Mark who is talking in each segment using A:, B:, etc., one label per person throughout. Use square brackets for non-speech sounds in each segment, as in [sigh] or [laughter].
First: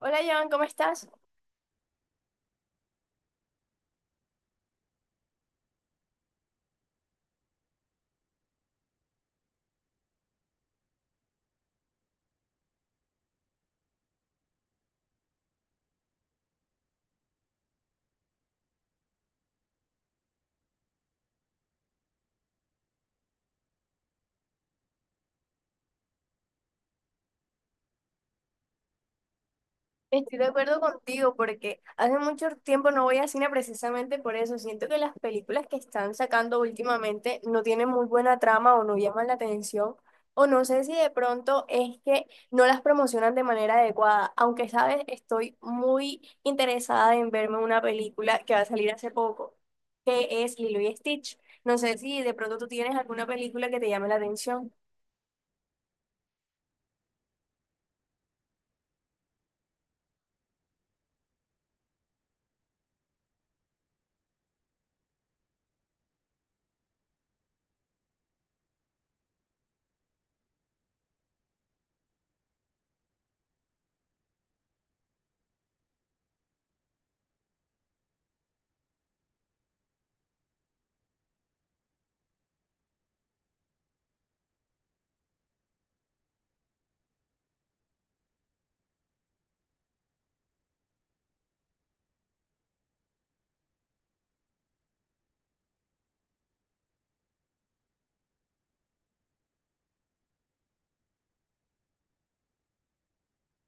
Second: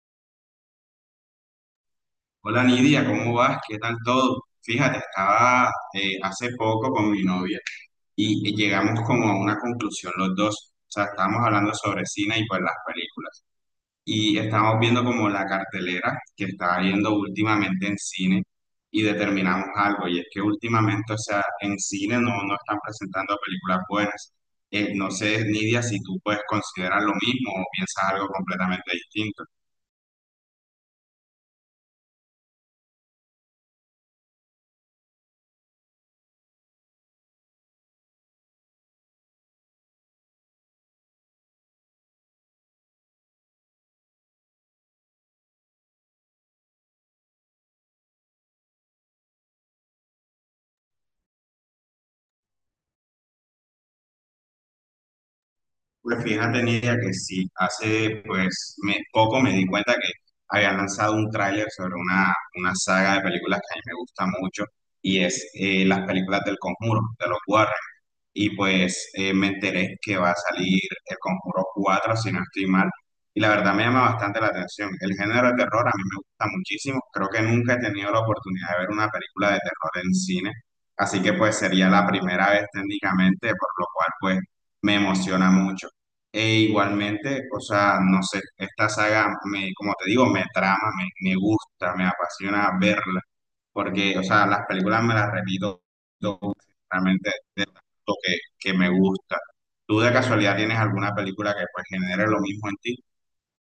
A: Hola, Joan, ¿cómo estás?
B: Hola Nidia, ¿cómo vas? ¿Qué tal todo? Fíjate, estaba hace poco con mi novia y llegamos como a una conclusión los dos. O sea, estábamos hablando sobre cine y pues las películas. Y estábamos viendo como la cartelera que estaba viendo últimamente en cine y determinamos algo. Y es que últimamente, o sea, en cine no, no están presentando películas buenas. No sé, Nidia, si tú puedes considerar lo mismo o piensas algo completamente distinto.
A: Estoy de acuerdo contigo porque hace mucho tiempo no voy a cine precisamente por eso. Siento que las películas que están sacando últimamente no tienen muy buena trama o no llaman la atención. O no sé si de pronto es que no las promocionan de manera adecuada. Aunque, sabes, estoy muy interesada en verme una película que va a salir hace poco, que es Lilo y Stitch. No sé si de pronto tú tienes alguna película que te llame la atención.
B: Pues fíjate, Nidia, que sí, hace pues poco me di cuenta que habían lanzado un tráiler sobre una saga de películas que a mí me gusta mucho y es las películas del Conjuro, de los Warren, y pues me enteré que va a salir El Conjuro 4 si no estoy mal, y la verdad me llama bastante la atención. El género de terror a mí me gusta muchísimo, creo que nunca he tenido la oportunidad de ver una película de terror en cine, así que pues sería la primera vez técnicamente, por lo cual pues me emociona mucho. E igualmente, o sea, no sé, esta saga me, como te digo, me trama, me gusta, me apasiona verla porque, o sea, las películas me las repito realmente de lo que me gusta. ¿Tú de casualidad tienes alguna película que pues genere lo mismo en ti?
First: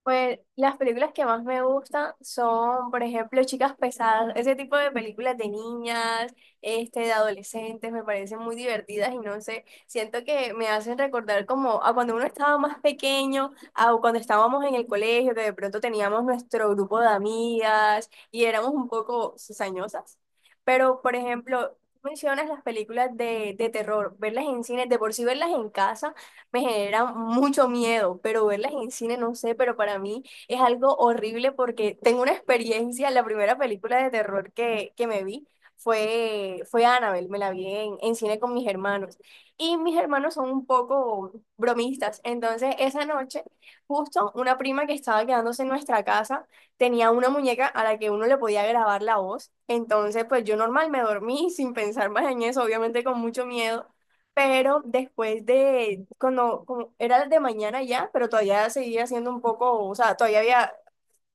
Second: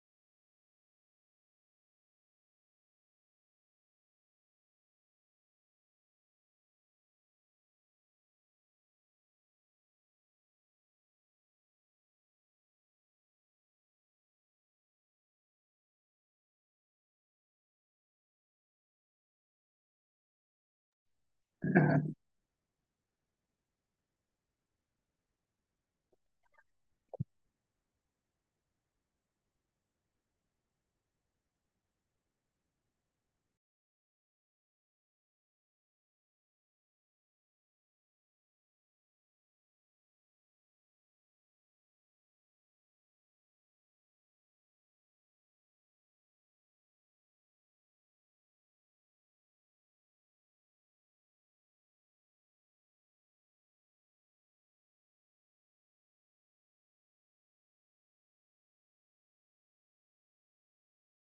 A: Pues las películas que más me gustan son, por ejemplo, Chicas Pesadas, ese tipo de películas de niñas, este, de adolescentes, me parecen muy divertidas y no sé, siento que me hacen recordar como a cuando uno estaba más pequeño, a cuando estábamos en el colegio, que de pronto teníamos nuestro grupo de amigas y éramos un poco cizañosas. Pero, por ejemplo, mencionas las películas de terror, verlas en cine, de por sí verlas en casa me genera mucho miedo, pero verlas en cine no sé, pero para mí es algo horrible porque tengo una experiencia, la primera película de terror que me vi fue Annabelle, me la vi en cine con mis hermanos y mis hermanos son un poco bromistas, entonces esa noche justo una prima que estaba quedándose en nuestra casa tenía una muñeca a la que uno le podía grabar la voz, entonces pues yo normal me dormí [laughs] sin pensar más en eso, obviamente con mucho miedo. Pero después de, cuando como era de mañana ya, pero todavía seguía siendo un poco, o sea, todavía había,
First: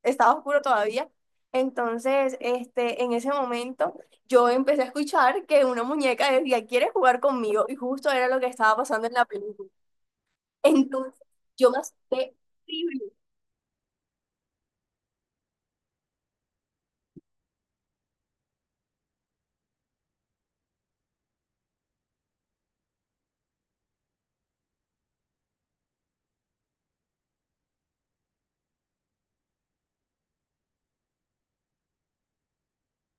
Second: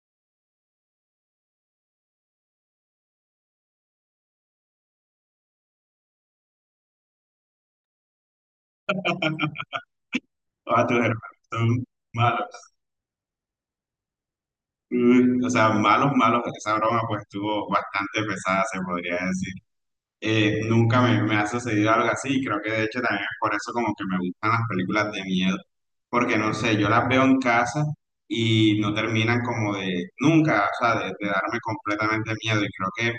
A: estaba oscuro todavía. Entonces, este, en ese momento, yo empecé a escuchar que una muñeca decía, ¿quieres jugar conmigo? Y justo era lo que estaba pasando en la película.
B: Ah, tus hermanos
A: Entonces, yo me
B: son
A: asusté.
B: malos. Uy, o sea, malos, malos. Esa broma pues estuvo bastante pesada, se podría decir. Nunca me ha sucedido algo así y creo que de hecho también es por eso como que me gustan las películas de miedo. Porque no sé, yo las veo en casa y no terminan como de nunca, o sea, de darme completamente miedo. Y creo que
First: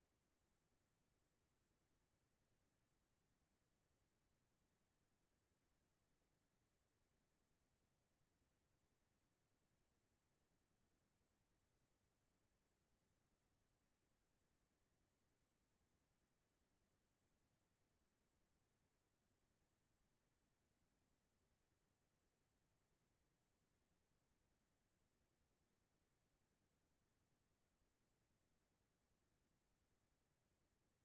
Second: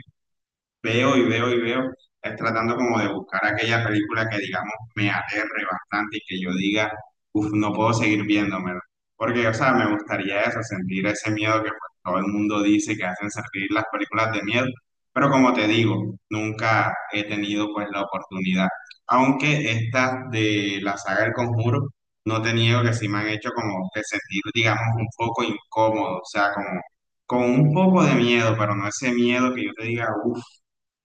B: veo y veo y veo, es tratando como de buscar aquella película que digamos me aterre bastante y que yo diga, uff, no puedo seguir viéndomela. Porque, o sea, me gustaría eso, sentir ese miedo que pues, todo el mundo dice que hacen sentir las películas de miedo. Pero como te digo, nunca he tenido pues la oportunidad. Aunque estas de la saga El Conjuro, no te niego que sí me han hecho como que sentir, digamos, un poco incómodo, o sea, como con un poco de miedo, pero no ese miedo que yo te diga, uff,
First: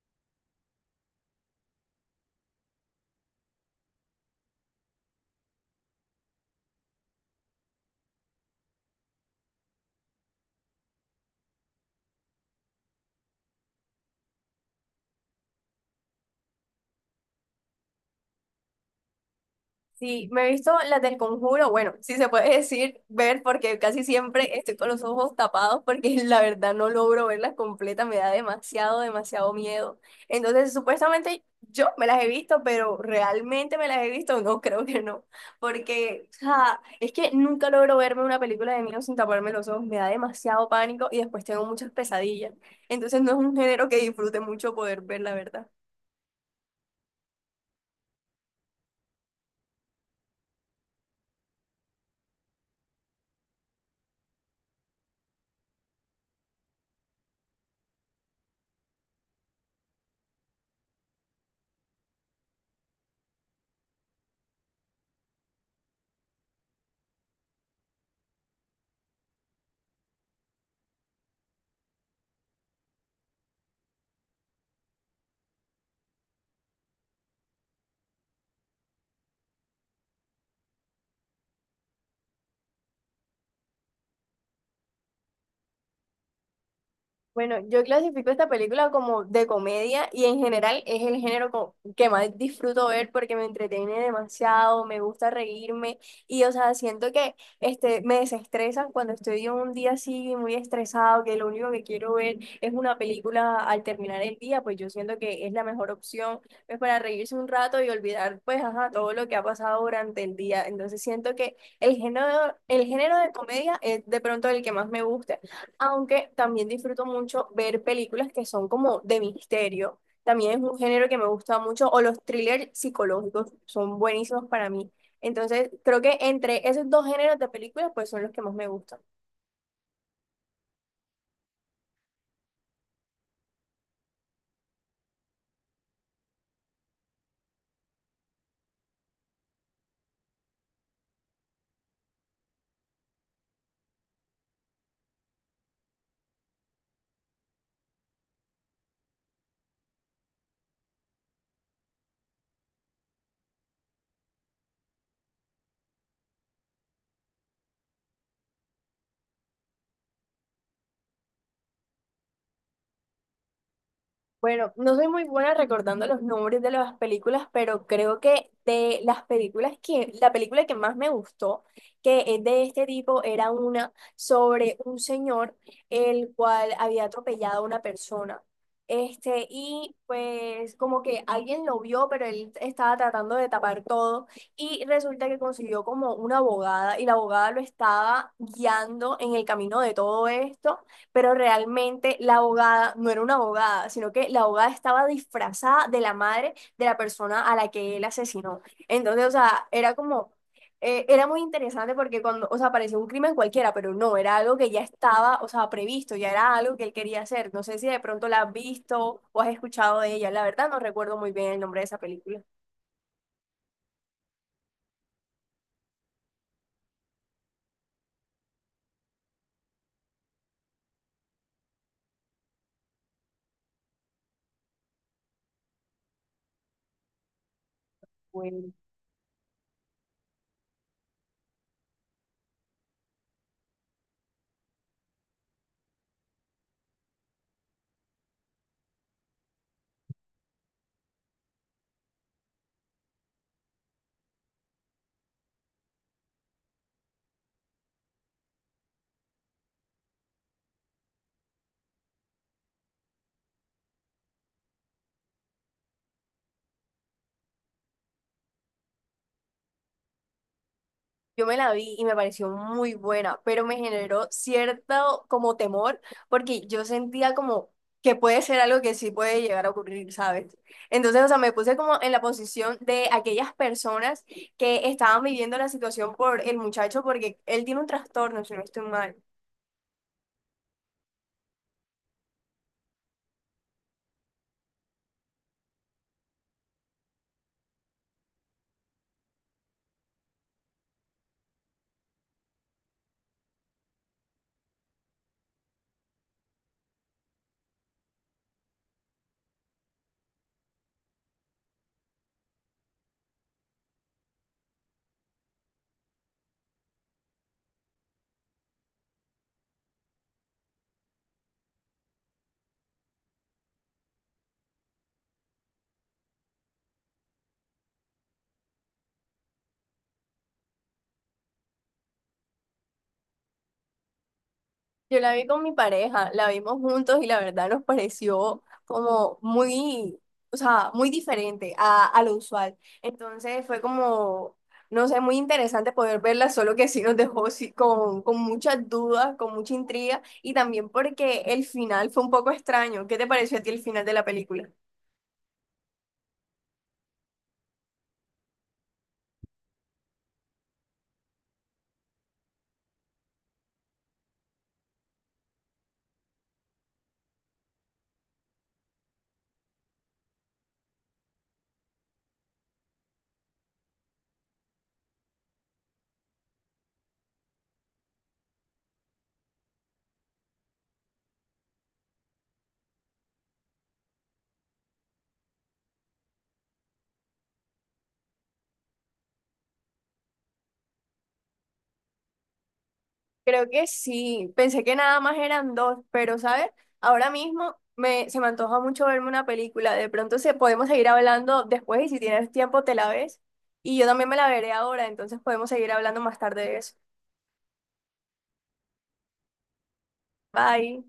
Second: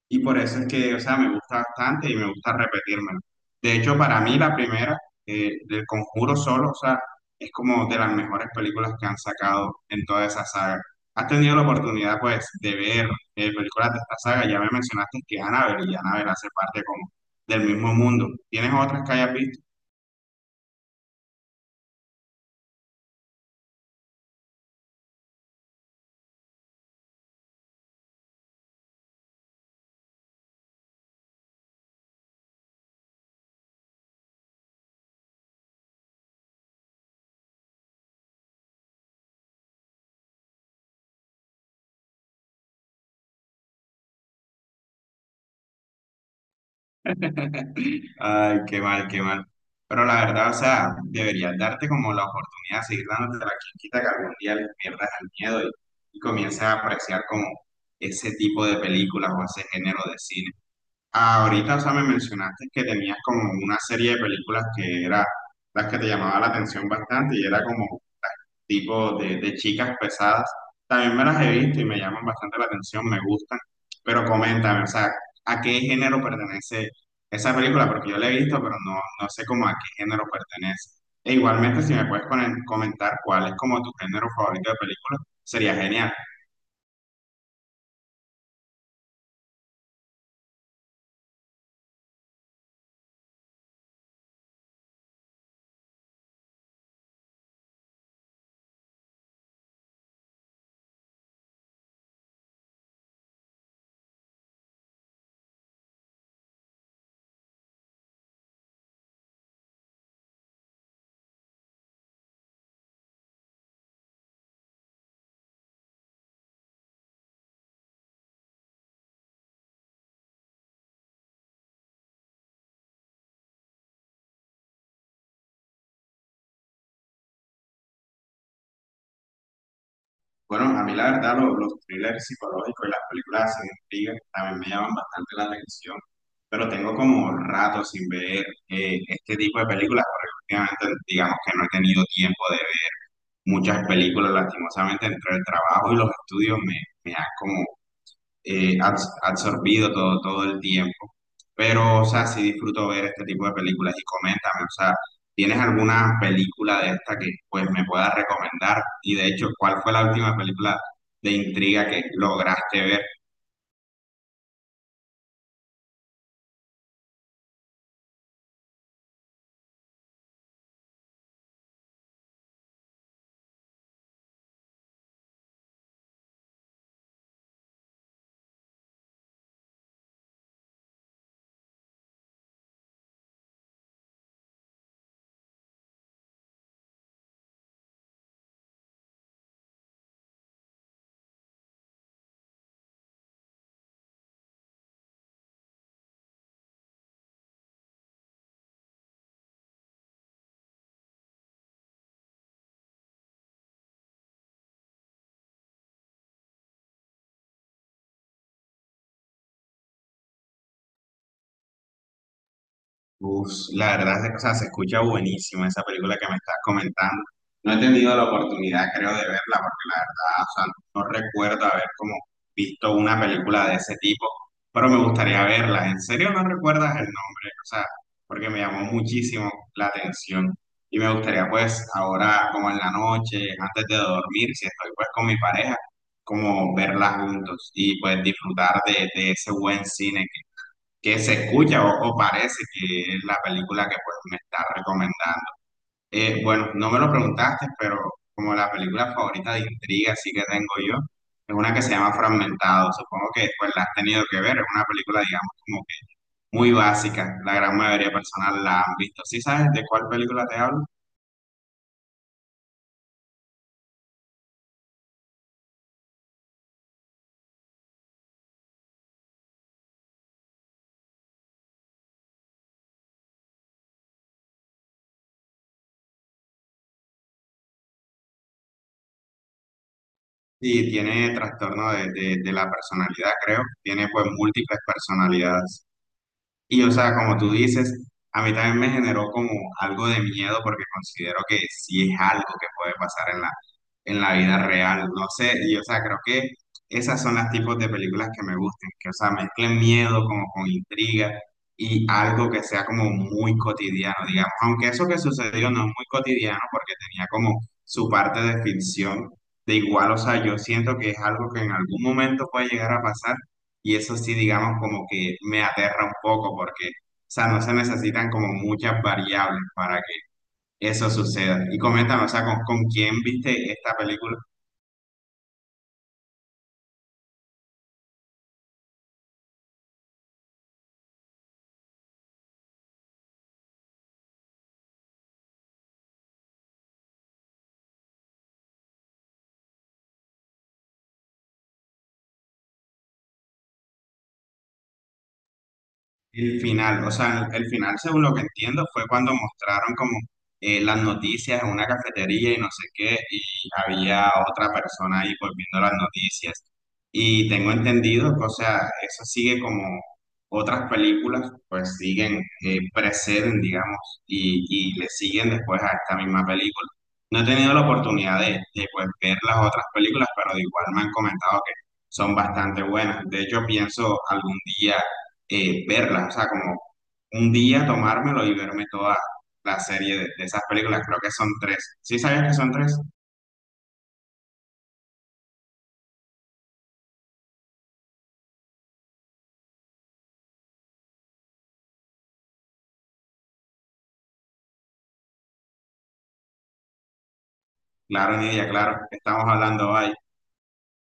B: y por eso es que, o sea, me gusta bastante y me gusta repetírmelo. De hecho, para mí la primera, del Conjuro solo, o sea, es como de las mejores películas que han sacado en toda esa saga. ¿Has tenido la oportunidad, pues, de ver películas de esta saga? Ya me mencionaste que Annabelle y Annabelle hace parte como del mismo mundo. ¿Tienes otras que hayas visto?
A: Sí, me he visto las del Conjuro, bueno, si se puede [laughs] decir ver porque casi siempre estoy con los ojos tapados porque [laughs] la verdad no logro verlas completas, me da demasiado, demasiado miedo. Entonces, supuestamente yo me las he visto, pero realmente me las he visto, no, [laughs] creo que no, porque ja, es que nunca logro verme una película de miedo sin taparme los ojos, me da demasiado pánico y después tengo muchas pesadillas. Entonces, no es un género que disfrute mucho poder ver, la verdad.
B: Ay, qué mal, qué mal. Pero la verdad, o sea, deberías darte como la oportunidad de seguir dándote la quita que algún día le pierdas el miedo y comiences a apreciar como ese tipo de películas o ese género de cine. Ahorita, o sea, me mencionaste que tenías como una serie de películas que era las que te llamaba la atención bastante y era como tipo de chicas pesadas. También me las he visto y me llaman bastante la atención, me gustan. Pero coméntame, o sea, ¿a qué género pertenece esa película? Porque yo la he visto, pero no, no sé cómo a qué género pertenece. E igualmente, si me puedes comentar cuál es como tu género favorito de película, sería genial.
A: Bueno, yo clasifico esta película como de comedia y en general es el género que más disfruto ver porque me entretiene demasiado, me gusta reírme y o sea, siento que este, me desestresan cuando estoy en un día así muy estresado, que lo único que quiero ver es una película al terminar el día, pues yo siento que es la mejor opción, pues para reírse un rato y olvidar pues ajá, todo lo que ha pasado durante el día. Entonces siento que el género de comedia es de pronto el que más me gusta aunque también disfruto mucho ver películas que son como de misterio. También es un género que me gusta mucho, o los thrillers psicológicos son buenísimos para mí. Entonces, creo que entre esos dos géneros de películas, pues son los que más me gustan.
B: Bueno, a mí la verdad los thrillers psicológicos y las películas así de intriga también me llaman bastante la atención, pero tengo como rato sin ver este tipo de películas porque últimamente digamos que no he tenido tiempo de ver muchas películas, lastimosamente entre el trabajo y los estudios me, me ha como absorbido todo, todo el tiempo. Pero, o sea, sí disfruto ver este tipo de películas y coméntame, o sea, ¿tienes alguna película de esta que pues me puedas recomendar? Y de hecho, ¿cuál fue la última película de intriga que lograste ver?
A: Bueno, no soy muy buena recordando los nombres de las películas, pero creo que de las películas que, la película que más me gustó, que es de este tipo, era una sobre un señor el cual había atropellado a una persona. Este, y pues como que alguien lo vio, pero él estaba tratando de tapar todo y resulta que consiguió como una abogada y la abogada lo estaba guiando en el camino de todo esto pero realmente la abogada no era una abogada, sino que la abogada estaba disfrazada de la madre de la persona a la que él asesinó. Entonces, o sea, era como, era muy interesante porque cuando, o sea, parecía un crimen cualquiera, pero no, era algo que ya estaba, o sea, previsto, ya era algo que él quería hacer. No sé si de pronto la has visto o has escuchado de ella, la verdad no recuerdo muy bien el nombre de esa película.
B: Uf, la verdad, o sea, se escucha buenísimo esa película que me estás comentando. No he tenido la oportunidad, creo, de verla, porque la verdad, o sea, no recuerdo haber como visto una película de ese tipo, pero me gustaría verla. ¿En serio no recuerdas el nombre? O sea, porque me
A: Bueno.
B: llamó muchísimo la atención y me gustaría, pues, ahora, como en la noche, antes de dormir, si estoy, pues, con mi pareja, como verla juntos y, pues, disfrutar de ese buen cine que se escucha o parece que es la película que pues me está recomendando. Bueno, no me lo preguntaste, pero como la película favorita de intriga así que tengo yo, es una que se llama Fragmentado. Supongo que pues la has tenido que ver, es una película digamos como que muy básica, la gran mayoría de personas la han visto. ¿Sí sabes de cuál película te hablo?
A: Yo me la vi y me pareció muy buena, pero me generó cierto como temor porque yo sentía como que puede ser algo que sí puede llegar a ocurrir, ¿sabes? Entonces, o sea, me puse como en la posición de aquellas personas que estaban viviendo la situación por el muchacho porque él tiene un trastorno, si no estoy mal.
B: Sí, tiene trastorno de, de la personalidad, creo. Tiene pues múltiples personalidades. Y o sea, como tú dices, a mí también me generó como algo de miedo porque considero que sí es algo que puede pasar en la vida real. No sé, y o sea, creo que esas son las tipos de películas que me gustan, que o sea, mezclen miedo como con intriga y algo que sea como muy cotidiano, digamos. Aunque eso que sucedió no es muy cotidiano porque tenía como su parte de ficción. De igual, o sea, yo siento que es algo que en algún momento puede llegar a pasar y eso sí, digamos, como que me aterra un poco porque, o sea, no se necesitan como muchas variables para que eso suceda. Y coméntame, o sea, ¿con quién viste esta película?
A: Yo la vi con mi pareja, la vimos juntos y la verdad nos pareció como muy, o sea, muy diferente a lo usual. Entonces fue como, no sé, muy interesante poder verla, solo que sí nos dejó sí, con muchas dudas, con mucha intriga y también porque el final fue un poco extraño. ¿Qué te pareció a ti el final de la película?
B: El final, o sea, el final, según lo que entiendo, fue cuando mostraron como las noticias en una cafetería y no sé qué, y había otra persona ahí volviendo las noticias. Y tengo entendido que, o sea, eso sigue como otras películas, pues siguen, preceden, digamos, y, y le siguen después a esta misma película. No he tenido la oportunidad de, pues, ver las otras películas, pero de igual me han comentado que son bastante buenas. De hecho, pienso algún día verlas, o sea, como un día tomármelo y verme toda la serie de esas películas, creo que son tres. ¿Sí sabías que son tres?
A: Creo que sí, pensé que nada más eran dos, pero ¿sabes? Ahora mismo me, se me antoja mucho verme una película. De pronto se, podemos seguir hablando después y si tienes tiempo te la ves. Y yo también me la veré ahora, entonces podemos seguir hablando más tarde de eso.
B: Claro, Nidia, claro, estamos hablando hoy.
A: Bye.